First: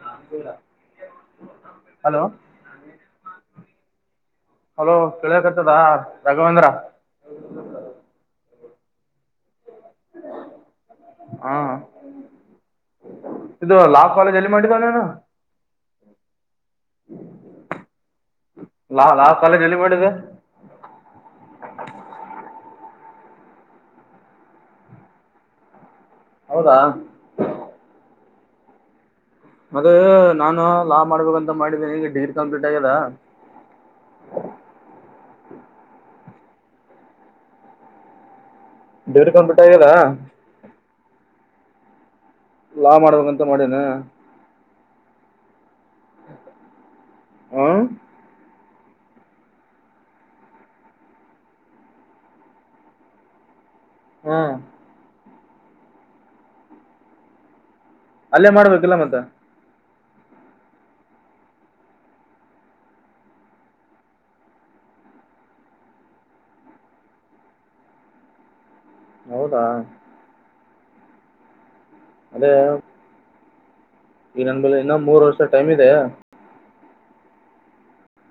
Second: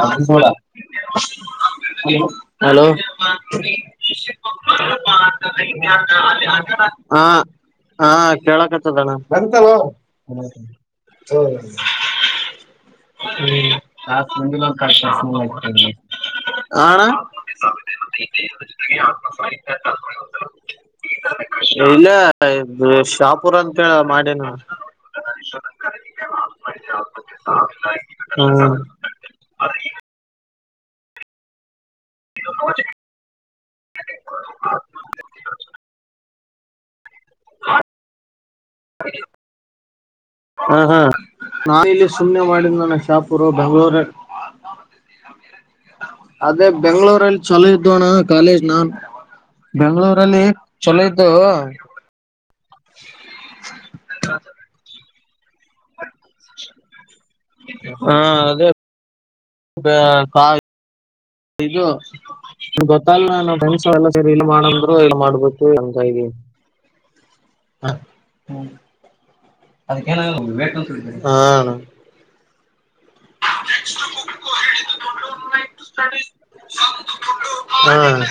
ಕಂಸೋಳ hello hello hello ಕೇಳಕತ್ತದ ರಾಘವೇಂದ್ರ ಹ ಹ ಕೇಳಕ್ತ್ತದಣ್ಣ ಹ್ಮ ಹ ಹಾ ಇದು ಹ್ಮ್ ಲಾ ಕಾಲೇಜ್ ಎಲ್ಲಿ ಹಸ್ಬಂಡ ಮಾಡಿದ ನೀನು ಕರ್ಷಾಸತ ಆಣ [inaudible] ಲಾ ಲಾ ಕಾಲೇಜ್ ಎಲ್ಲಿ ಮಾಡಿದೆ ಇಲ್ಲ ಶಾಪುರ ಅಂತ ಹೇಳ ಮಾಡೇನು ರಿಶೋಧ [inaudible] ಹೌದಾ ಹ್ಮ್ ಅದು ನಾನು ಮಾಡ್ಬೇಕಂತ ಮಾಡಿದ್ದೀನಿ ಈಗ ಡಿಗ್ರಿ ಕಂಪ್ಲೀಟ್ ಆಗ್ಯದ [inaudible] ಡಿಗ್ರಿ ಕಂಪ್ಲೀಟ್ ಆಗ್ಯದಾ ಹಾ ಹಾ ನಾನ ಇಲ್ಲಿ ಸುಮ್ಮ್ನೆ ಮಾಡಿದ ಲಾ ನನ ಮಾಡ್ಬೇಕಂತ ಶಾಪೂರು ಮಾಡೇನ ಬೆಂಗಗಳೂರ ಅದೇ ಬೆಂಗಗಳೂರಲ್ಲಿ ಚಲೋ ಹ್ಮ್ ಇದುವಣ್ಣ ಕಾಲೇಜ್ ನಾನ್ ಬೆಂಗಳೂರಲ್ಲಿ ಚಲೋ ಇದ್ದು ಹ್ಮ್ ಅಲ್ಲೇ ಮಾಡ್ಬೇಕಲ್ಲ ಮತ್ತೆ ದು [unintelligible] ಗೊತ್ತಲ್ ನ ನಡ್ಸ ಎಲ್ಲ ಸರಿ ಇಲ್ಲಿ ಮಾಡಂದ್ರು ಇಲ್ ಮಾಡ್ಬೇಕು ಎನ್ ಹ ಹ್ಮ ಹೌದಾ ಅದ ಹ ಅದೇ [inaudible] ಈಗ ನನ್ ಬೆ [unintelligible] ಇನ್ನ ಮೂರ್ ವರ್ಷ ಟೈಮ್ ಇದೆ ಹ್ಮ್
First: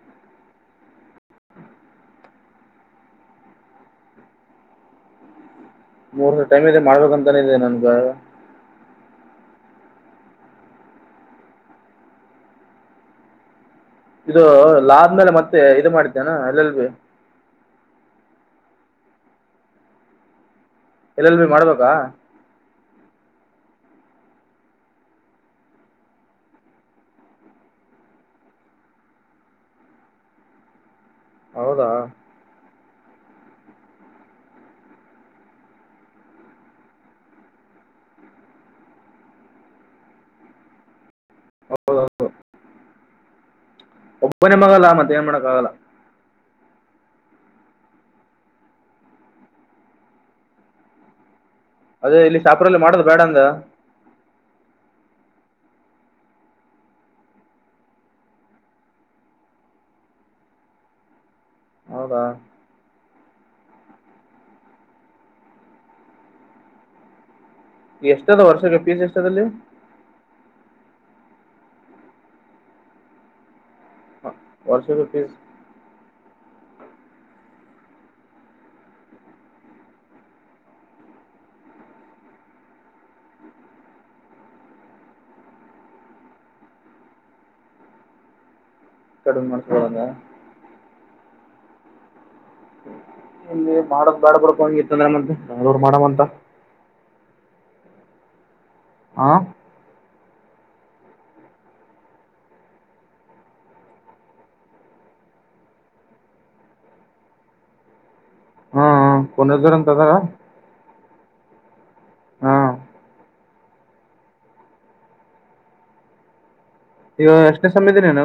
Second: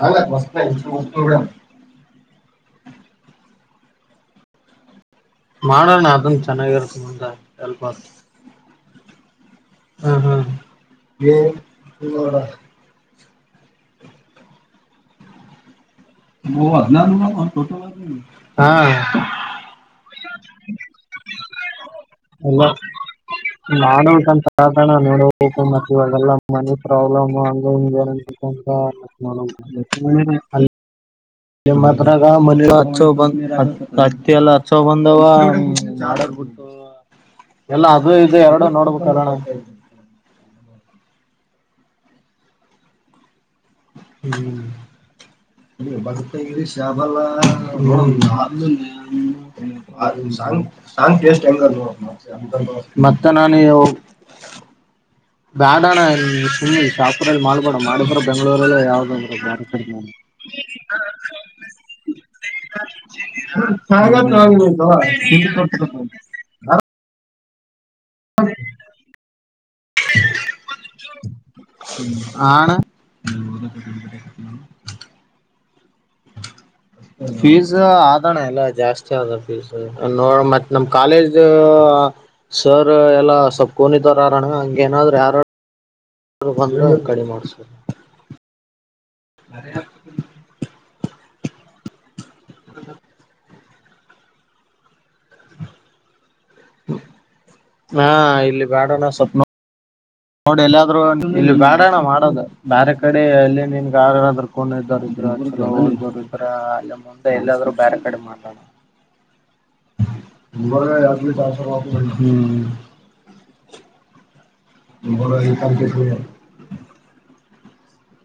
ಚ ಮಸ್ತ ಇ [unintelligible] ಮಾಡಣ ಮೂರ್ ಅದನ್ ವರ್ಷ ಟೈಮ್ ಇದೆ ಚೆನ್ನಾಗಿರುತ್ತ ಮುಂದ ಮಾಡ್ಬೇಕಂತಾನೆ ಇದೆ ಸ್ಲ್ಪ ನನ್ಗ ಹ್ಮ ಹಾ [unintelligible] ಇದು ಲಾದ್ಮೇಲೆ ಮತ್ತೆ ಇದು ಮಾಡ ಆಹ ಎಲ್ಲೆಲ್ ಬಿ ಮಾಡಬೇಕಾ ಅಲ್ಲ ನಾನು ಸ ತ ತಾಣ ನೋಡಬೇಕು ಮತ್ತ ಇವಾಗಲ್ಲ ಮನೆ ಪ್ರಾಬ್ಲಮ್ ಹಂಗ [inaudible] ಹೌದಾ ಮಾತ್ರ ಮ ಹಚ್ಚ ಬಂದ್ ಅತ್ತ ಎಲ್ಲ ಹಚ್ಚ ಬಂದವ ಎಲ್ಲ ಅದು ಇದು ಎರಡು ನೋಡ್ಬೇಕು ಅಲ್ಲೋಣ ಅಂತ ಹೇಳಿ ಹೌದ ಹೌದು [inaudible] ಒಬ್ಬನೇ ಮಗಲ್ಲ ಮತ್ತೆ ಏ ಮಾಡೋಕ್ಕಾಗಲ್ಲ ಶಬಲ [unintelligible] ಸಾಂಗ್ ಸಾಂಗ್ ಟೇಸ್ಟ್ ಹೆಂಗ ಅದೇ ಇಲ್ಲಿ ಶಾಪುರಲ್ಲಿ ಮಾಡೋದು [unintelligible] ಬೇಡ ಮತ್ತೆ ಅಂದ ನಾನ [inaudible] ಬ್ಯಾಡ ಅಣ್ಣ ಸುಮ್ನೆ ಶಾಪುರಲ್ಲಿ ಮಾಡಲ್ಬಡಣ ಮಾಡಿದ್ರ ಬೆಂಗ್ಳೂರಲ್ಲ ಯಾವ್ದಂದ್ರರು ಬ ಕ ಹ [unintelligible] ಹೌದಾ ಸಾಗ ಆಲ್ವಾ ಕೊ [unintelligible] ಎಷ್ಟದ ವರ್ಷಕ್ಕೆ ಫೀಸ್ ಎಷ್ಟದಲ್ಲಿ ಆಣ ವರ್ಷಕ್ಕೆ ಫೀಸ್ ಫೀಸ್ ಆದಣ ಅಲ್ಲ ಜಾಸ್ತಿ ಆದ ಫೀಸ್ ನೋ ಮತ್ತ ನಮ್ ಕಾಲೇಜ ಸರ್ ಎಲ್ಲಾ ಸಪ್ಕೊಂಡಿದಾರ ಅರಣ್ಣ ಹಂಗೇನಾದ್ರ ಯಾರ ಒಂದ್ರ ಕಡಿಮ ಮಾಡ ಸರ್ ಕಡಮ ಮಾಡ್ಸ್ಕೊಳಣ ಇಲ್ಲಿ ಮಾಡದ ಬ್ಯಾಡ್ ಬರ್ಕ ಹಂಗಿತ್ತಂದ ಏನಂತೆ ಯಾವ್ರು ಮಾಡವಂತ ಹಾ ಇಲ್ಲಿ ಬ್ಯಾಡಣ ಹಾ ಸ್ವಪ್ ನೋಡಿ ಎಲ್ಲಾದ್ ಇಲ್ಲಿ ಬಾರಣ್ಣ ಮಾಡೋದು ಬೇರೆ ಕಡೆ ಎಲ್ಲಿ ನಿನ್ ಆಾರಾದರು [unintelligible] ಇದ್ರವರು ಇದ್ರ ಅಲ್ಲಿ ಮುಂದೆ ಎಲ್ಲಾದ್ ಬೇರೆ ಕಡೆ ಮಾತಾಡ [unintelligible] ಹ್ಮ್ ಪನರ ಜೋರ ಅಂತ ಅದಾರ ಬರ ಅದಲಿ ತಾಸ ಹ್ಮ ಹಾ ಬರ ನಿಕಾಲತ ಈಗ ಎಷ್ಟನೇ ಸಮಯದಿನೇನ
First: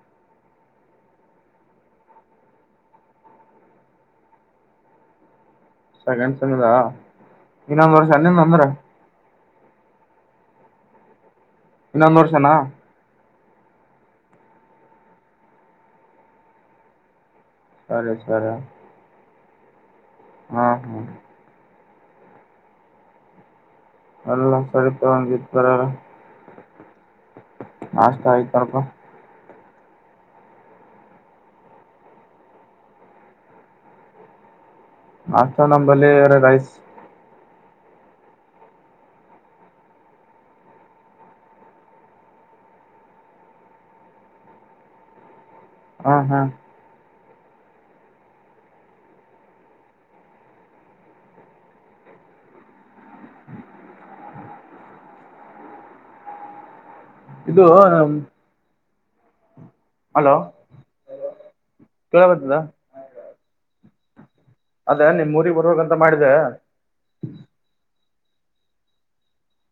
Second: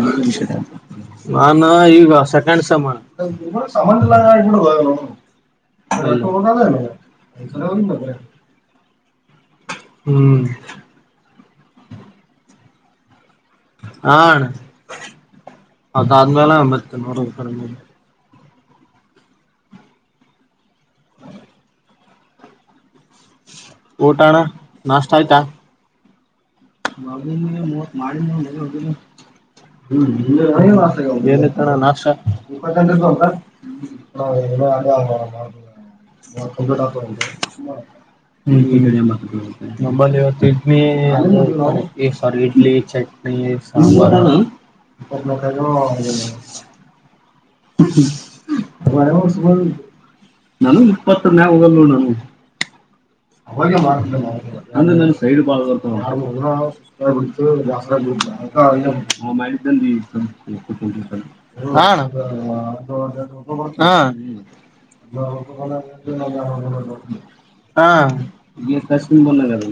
ಹಷ ನಾನ ಈಗ ಸೆಕೆಂಡ್ ಸಮಾನ ಅ ಸೆಕೆಂಡ್ ತೋದಸ ಹ ನಂದ್ರ ಹ್ಮ್ ಇನ್ನೊಂದ್ ವರ್ಷನಾ ಹಾ ಅದಾದ್ಮೇಲೆಂಬರ್ತ ನ ಕ ಸರಿ ಸರ ಹಾ ಊಟ ಅಣ್ಣ ಎಲ್ಲ ಸರಿ ತಗತರಲ್ಲ ಮ ನೀ ಮತ್ ಮಾಡ ನೀ ಮ ಹೋಗ ಹ್ಮ ತ ನಾ ಅ ನಾಷ್ಟ ನಂಬಲ್ಲಿ ಕಂ ರೈಸ್ ಹ್ಮ್ ಹ ಇವತ್ತುಮಿ ಸರಿ ಇಡ್ಲಿ ಚಟ್ನಿ ಸಾಂಬಾರ್ ಹಾ ಹಾ ಬಸಗಲ್ ನಾನು ಇಪ್ಪತ್ತನೇ ಹೋಗಲ್ ನಾನು ಅವಾಗ ನ ನ ಸೈಡ್ ಬಾ ಬರ್ತ ಮಾಡ ವಸ್ ಇದು ಹಲೋ ಕೇಳಬತ್ತದ ಅದ ನಿಮ್ ಊರಿಗೆ ಬರ್ಬೇಕಂತ ಮಾಡಿದೆ [unintelligible] ಅ ಹಾ ಗ ಕಶನ್ ಬಬೇಕ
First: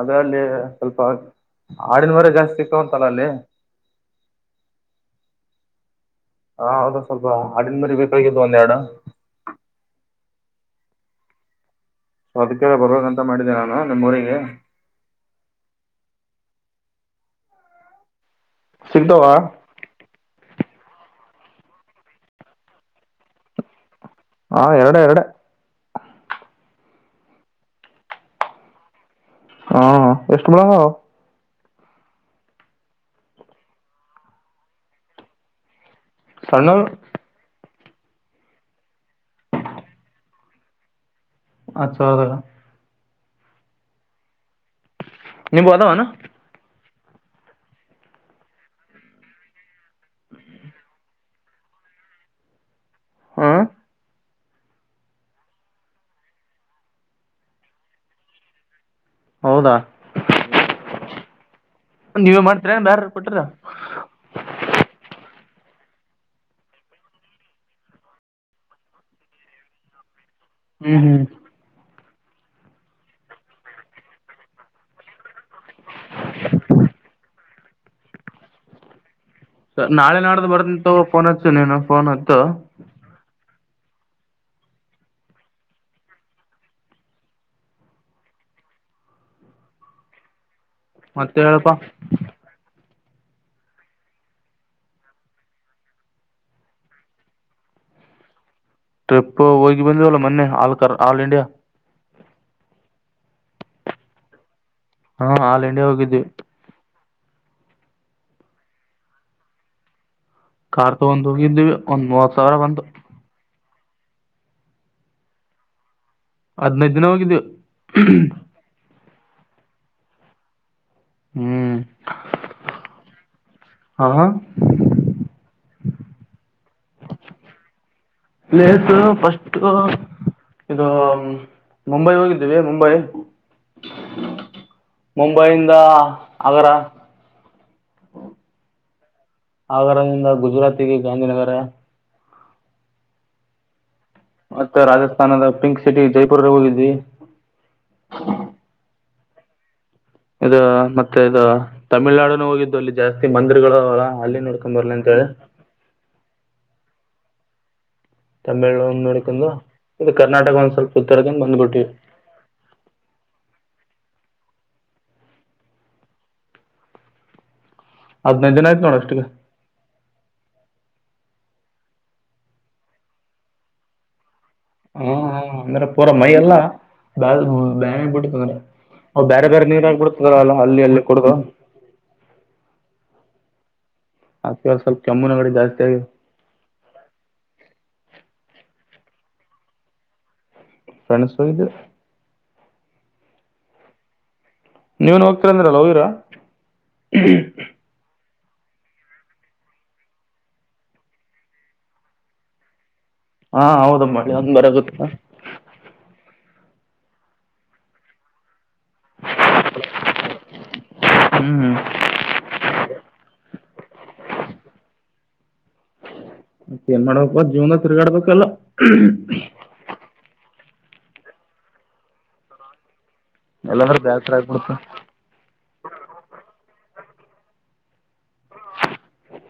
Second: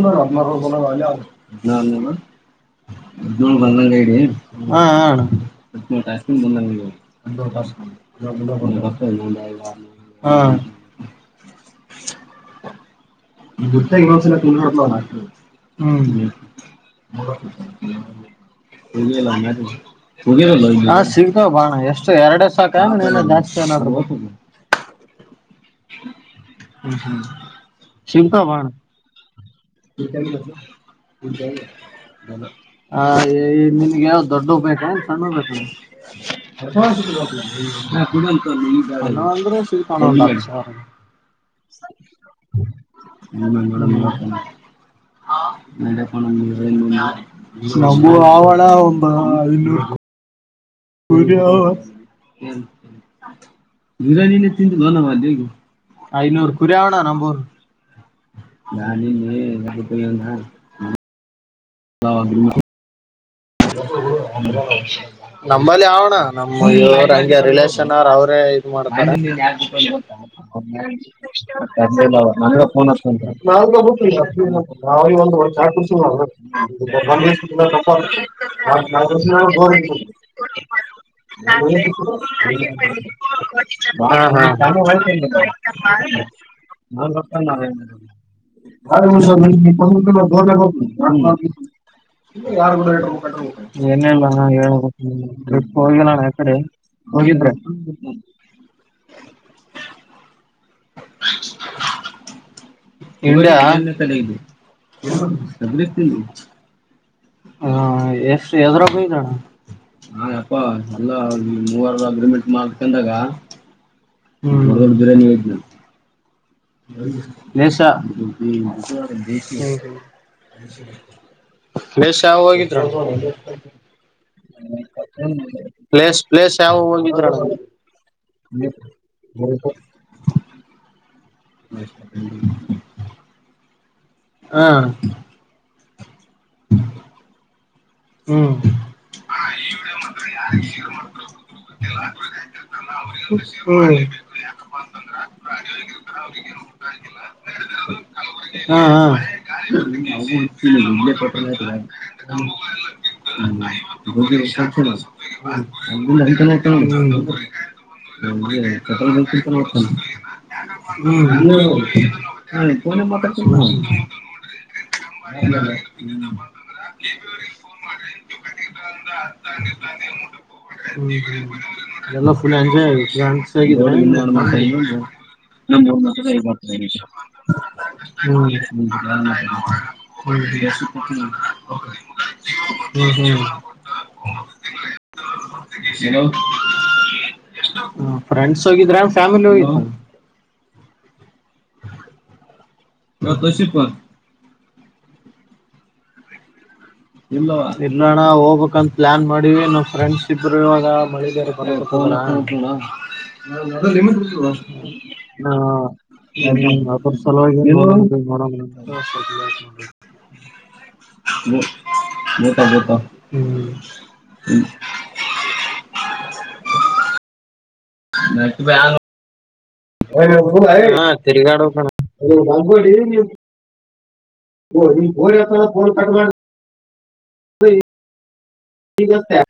ಅದ್ರಲ್ಲಿ ಸ್ವಲ್ಪ ಆಡಿನ ಮರಿ ಬಂದತ್ನ ಜಾಸ್ತಿ ಸಿಕ್ತಾವಂತಲ್ಲ ಅಲ್ಲಿ ಬ ಅ ಇ ಆ ಅದು ಸ್ವಲ್ಪ ಆಡಿನ ಹ ಮರಿ ಬೇಕಾಗಿದ್ದು ಒಂದೆರಡು ಕಷ್ಟ ಹ ಅದಕ್ಕೆಡೆ ಬರ ಗುರ್ತ ಬಸ ತು ಹ್ಮ್ ಸಿಗ್ತಾವ ಹ್ಮ್ಲ್ಲ ಸಿಗ್ಗತವ ಬಾಣ ಎಷ್ಟು ಎರಡೆ ಸಾಕಮ ನೀವ ಜಾಸ್ತಿ ಏನಡ್ರ ಹಾ ಎರಡು ಎರಡು ಹ ಹ್ಮ ಶವತ ಬಣ ಹಾ ಕ ಎಷ್ಟು ಬಿಡೋದು ಬ ನಿನ್ಗೆ ಯಾವ್ದ್ ದೊಡ್ಡ ಬೇಕಾ ಸಣ್ಣ ಬೇಕ ಸಣ್ಣ ಕೂಡ ಅ ಅಂದ್ರೆ ತ ಹತ್ತು ಸಾವಿರದಾಗ ಹ ನಿಮ್ಗ ನ ಅದಾವನ ಪಣ ನಮು ಆ ಒಳ ಒಂದು ಇನ್ನೂ ಹ್ಮ್ ರಾನ ಹ್ಮ್ ತಿು ಬಲ್ಲ ಮಾಡದ ಐನೂರು ಕುರಿ ಆವಣ ನಂಬೂರು ನಾನ ಹೌದಾ ನೀವೇ ಮಾಡ್ತರಾ ಬೇರ ಕೊಟ್ಟ್ರಾ ಅ್ರಷ ನಮ್ಮಲ್ಲಿ ಅವಣ್ಣ ನಮ್ಮ ಇವ್ರ ಹಗೆ ರಿಲೇಷನ್ ಅವ್ರ ಅವ್ರೇ ಇದು ಮಾಡ್ತಾರೆ ಹ್ಮ್ ಹ್ಮ್ [unintelligible] ಕೆಲಸ ಇಲ್ಲ ಮನೆಗೆ ಫೋನ್ [unintelligible] [unintelligible] ಸರ್ ನಾಳೆ ನಾಡ್ದು ಬರ್ತೀನಿ ತಗೋ ಫೋನ್ ಹಚ್ಚು ನೀನು ಫೋನ್ ಹಚ್ಚು [unintelligible] [unintelligible] [unintelligible] ಮತ್ತೆ ಹೇಳಪ್ಪ [unintelligible] ಏನಿಲ್ಲ ಅಣ್ಣ ಹೇಳಬೇಕು ನೀನೇ ಟ್ರಿಪ್ ಹೋಗಿಲ್ಲ ಅಣ್ಣ ಯಾವಕಡೆ ಹೋಗಿದ್ರೆ ಟ್ರಿಪ್ ಹೋಗಿ ಬಂದವಲ್ಲ ಮೊನ್ನೆ ಆಲ್ ಕರ್ ಆಲ್ ಇಂಡಿಯಾ ಹಾ ಆಲ್ ಇಂಡಿಯಾ ಹೋಗಿದ್ವಿ [unintelligible] ಹ ಎಷ್ಟು ಎದ್ರಾಗ ಹೋಗಿದಣ್ಣ ಪ್ಪಾ ಕಾರ್ ಎಲ್ಲ ತಗೊಂಡ್ ಹೋಗಿದ್ವಿ ಒಂದ್ ಮೂವರದು ಮೂವತ್ ಅಗ್ರಿಮೆಂಟ್ ಸಾವಿರ ಬಂತು ಮಾಡ್ಕಂದಾಗ ಹ್ಮ್ ಹದ್ನೈದ್ ದಿನ ಹೋಗಿದ್ವಿ ಪ್ಲೇಸ್ ಹ್ಮ್ ಪ್ಲೇಸ್ ಯಾವಯವ ಹೋಗಿದ್ರಣ್ಣ ಹಾ ಎಸ್ಟ್ ಪ್ಲೇಸ್ ಪ್ಲೇಸ್ ಯಾವ ಹೋಗಿದ್ರಣ್ಣ ಪ್ಲೇಸ್ ಫಸ್ಟ್ ಇದು ಮುಂಬೈ ಹೋಗಿದ್ದೇವಿ ಮುಂಬೈ ಹಾ ಮುಂಬೈಯಿಂದ ಅಗರ ಹ್ಮ್ ಆಗರದಿಂದ ಗುಜರಾತಿಗೆ ಗಾಂಧಿನಗರ ಹ್ಮ್ ಮತ್ತೆ ರಾಜಸ್ಥಾನದ ಪಿಂಕ್ ಸಿಟಿ ಜೈಪುರ್ ಹೋಗಿದ್ವಿ ಹಾ ಹಾ ಇದು ಮತ್ತೆ ಇದು ತಮಿಳ್ನಾಡುನು [unintelligible] ಕಲುರ್ಲಿ ಅಂತ ಹೇಳಿ [unintelligible] [unintelligible] ತಮಿಳು ನೋಡ್ಕೊಂಡು ಇದು ಕರ್ನಾಟಕ ಒಂದ್ ಸ್ವಲ್ಪ ಸುತ್ತಾಡ್ಕೊಂಡ್ ಬಂದ್ಬಿಟ್ಟಿವಿ ಫೋನ್ ಮಾತಾಡ್ಸಿಲ್ಲ ಹ್ಮ್ ಆಮೇಲೆ ಅಂದ್ರ ಕೆಇಬಿ ಅವ್ರಿಗೆ ಫೋನ್ ಮಾಡ್ರಿ ಹದಿನೈದು ದಿನ ಆಯ್ತು ನೋಡು ಅಷ್ಟಿಗೆ ಹ್ಮ್ ಹ್ಮ್ ಎಲ್ಲ ಫುಲ್ ಎಂಜಾಯ್ [unintelligible] ಹಾ ಅಂದ್ರೆ ಊರ್ ಪೂರಾ ಮಾತ್ರ ಹೇಗ್ ಮೈಯಲ್ಲ ಬರ್ತದೆ ಬ್ಯಾನಿ ಬ್ಯಾನಿ ಆಗಿ ಬಿಟ್ಟು ಅಂದ್ರೆ ಹಲೋ ಅವ್ ಬೇರೆ ಬೇರೆ ನೀರ ಆಗ್ಬಿಡ್ತ ಅಲ್ಲ ಅಲ್ಲಿ ಅಲ್ಲಿ ಕುಡುದು ಹ್ಮ್ ಹ್ಮ್ ಅದಿಕ್ಕೆ ಸ್ವಲ್ಪ ಕೆಮ್ಮು ನೆಗಡಿ ಜಾಸ್ತಿ ಆಗ್ಯಾದ ಹ ಫ್ರೆಂಡ್ಸ್ ಹೋಗಿದ್ರಾ ಫ್ಯಾಮಿಲಿ ಹೋಗಿದ್ರ ಫ್ರೆಂಡ್ಸ್ ಹೋಗಿದ್ವಿ ಇವತ್ತು ಫಸ್ಟ್ ಶಿಫ಼್ಟ್ ಆ ನೀವ್ ಹೋಗ್ತಿವಿ ಅಂದ್ರಲ್ಲ ಹೋಗಿದ್ರ ಇಲ್ಲ ಅಣ್ಣ ಹೋಗ್ಬೇಕಂತ ಪ್ಲಾನ್ ಮಾಡೀವಿ ನಮ್ಮ್ ಫ್ರೆಂಡ್ಸ್ ಇಬ್ರು ಇವಾಗ ಮಳೆ ಬೇರೆ ಹಾ ಹೌದ ನಿಮಗ್ ಮಳಿ ಬಿಟ್ಟಿವೋ. ಒಂದ್ ಬರಕತ್ತ ಹಾ ಅದರ ಸಲೆಗ ಅದೀವಿ ನೋಡುಮು ಅಂತ. ಹ್ಮ್ [inaudible] [inaudible] ಏನ್ ಮಾಡದು ಪಾ ಜೀವನ ತಿರ್ಗಾಡ್ಬೇಕಲ್ಲ. ಹಾ ತಿರಗಾಡ್ಬೇಕು ಅಣ್ಣ. ಇಲ್ಲ ಅಂದ್ರ್ ಬ್ಯಾಸ್ ಹೋ ನೀ ಫೋನ್ ಎತ್ತನ ಫೋನ್ ಕಟ್ ಮಾಡಿ. [inaudible] [inaudible]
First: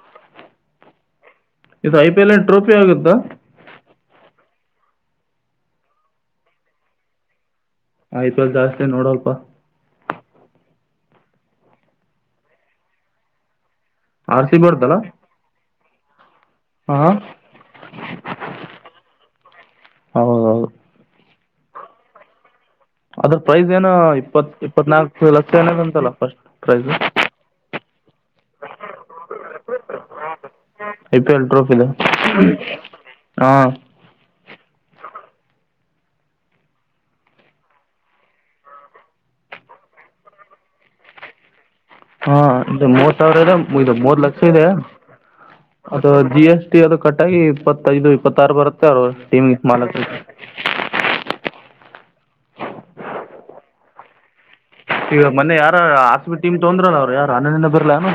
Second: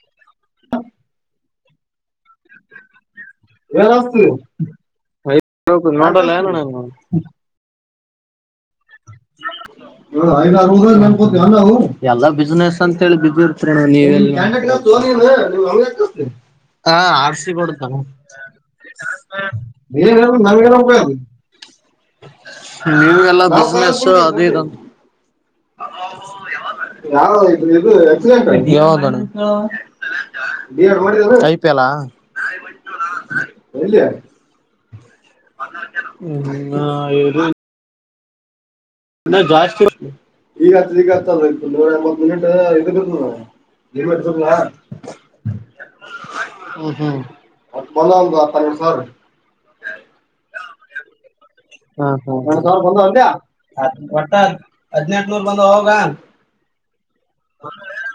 ಈದು ಐ ಪಿ ಎಲ್ ಟ್ರೋಫಿ ಆಗುತ್ತಾ. ನೋಡಿಲ್ಲೆನ್ ಅಣ್ಣ ನೀನು. ಐ ಪಿ ಎಲ್ ಜಾಸ್ತಿ ನೋಡಲ್ಲ ಪಾ. ಎಲ್ಲಾ ಬಿಸ್ನೆಸ್ ಅಂತ ಹೇಳಿ ಬಿಜಿ. ಹಾ ನೀವೆಲ್ಲಿ ಆರ್ ಸಿ ಬಿ ಆಡ್ತಲ್ಲ [unintelligible] ಹಾ ಆರ್‌ಸಿಬಿ ನೋಡ್ತಾನ್ನ ಹೌದೌದು [unintelligible] ಅದ್ರ ಪ್ರೈಸ್ ಏನೋ ಇಪ್ಪತ್ ಇಪ್ಪತ್ನಾಲ್ಕು ಲಕ್ಷ ಏನು. ಯಾವಾಗ್ ಅಣ್ಣ. ಐ ಪಿ ಎಲ್ ಹ. ಹಾ ಹ್ಮಾ ಇದು. ಜಾಸ್ತಿ [unintelligible] ಹಾ ಇದ ಇದು ಬಿರ್ತದ ಮೂರ್ ಸಾವಿರ ಇದೆ ಇದು ಲಿಮಿಟ್ ಮೂರ್ ಲಕ್ಷ ಬಿರ್ತದ ಇದೆ. ಅದ ಜಿ ಎಸ್ ಟಿ ಹ್ಮ್ ಅದು ಹ್ಮ್ ಕಟ್ಟಾಗಿ ಮತ್ ಬಂದ ಇಪ್ಪತ್ತೈದು ಒಂದು ಇಪ್ಪತ್ತಾರು ಹತ್ತ ಬರುತ್ತೆ ಅವರು ಹನ್ನೆರಡು ಟೀಮ್ಗೆ ಇದ್ ಮಾಡುದ್ರೆ. [unintelligible] ಮೊನ್ನೆ ಬಂದ ಯಾರ್ ಅವಾಗ ಆರ್‌ಸಿಬಿ ಟೀಮ್ ತೊಂದ್ರಲ್ಲ ಅವ್ರು ಯಾರು ಅನನ್ಯ ಬಿರ್ಲಾ ಏನು.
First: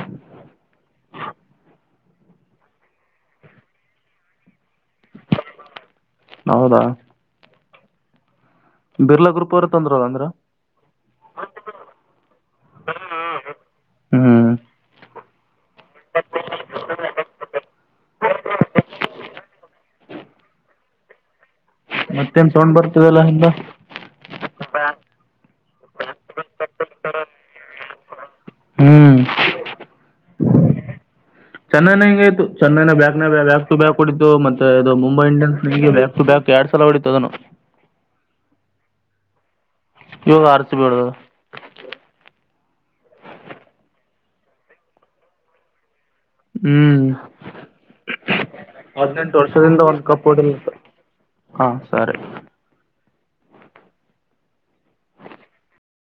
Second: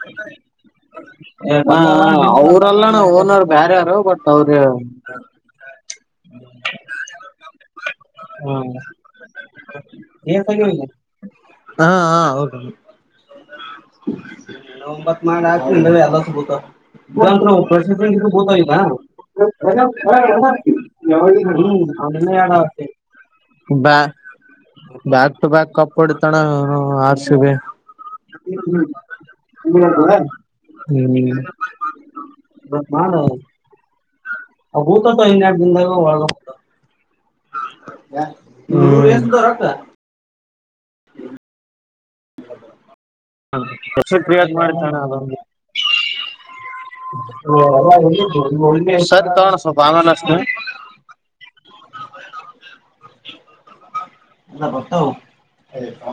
ಅವ್ರಲ್ಲಣ ಓನರ್ ಬೇರೆ ಯಾರೋ ಬಟ್ ಅವ್ರ. ಹೌದಾ. ಬಿರ್ಲಾ ಗ್ರೂಪ್ ಅವರು ತೊಂದ್ರಲ್ಲ ಹ್ಮ. ಅಂದ್ರ ಹಾ ಹ ಹ್ಮ್. [inaudible] [unintelligible] ಮತ್ತೇನ್ ಸೌಂಡ್ ಬರ್ತಿದ್ದಲ್ಲ ನಿಂದು. ಬ್ಯ ಬ್ಯಾಕ್ ಟು ಬ್ಯಾಕ್ ಕಪ್ ಹೋಡಿತ್ತು ಅಣ್ಣ ಆರ್‌ಸಿಬಿ. ಹ್ಮ್ ಹ್ಮ್ ಚೆನ್ನೈನ ಹೆಂಗೆತ್ತು ಇವತ್ ಚನ್ನೈನ ಮಾಡ ಬ್ಯಾಕ್ ಬ್ಯಾಕ್ ಟು ಬ್ಯಾಕ್ ಹೊಡತು ಮತ್ತೆ ಆ ಇದು ಭೂತತ ಮುಂಬೈ ಇನ್ನೆರಡು ಇಂಡಿಯನ್ಸ್ ದಿನದಾಗ ಬ್ಯಾಕ್ ಟು ಬ್ಯಾಕ್. ಎರಡು ಸಲ ಹೊಡಿತೂ ಅದುನು. ಹ್ಮ್ ಇವಾಗ ಆರ್ಸಿಬಿ ಹೊಡೆದದ. ವೆಬ್ಸೈಟ್ ಕ್ರಿಯೇಟ್ ಮಡಿದು ಅಣ್ಣ ಅದು. ಹ್ಮ್ ಹದಿನೆಂಟು ವರ್ಷದಿಂದ ಒಂದ್ ಕಪ್ [unintelligible] ಹೊಡಿಲಿಲ್ಲ ಹಾ ಸರಿ ಹಾ ಗೊತ್ತು [unintelligible]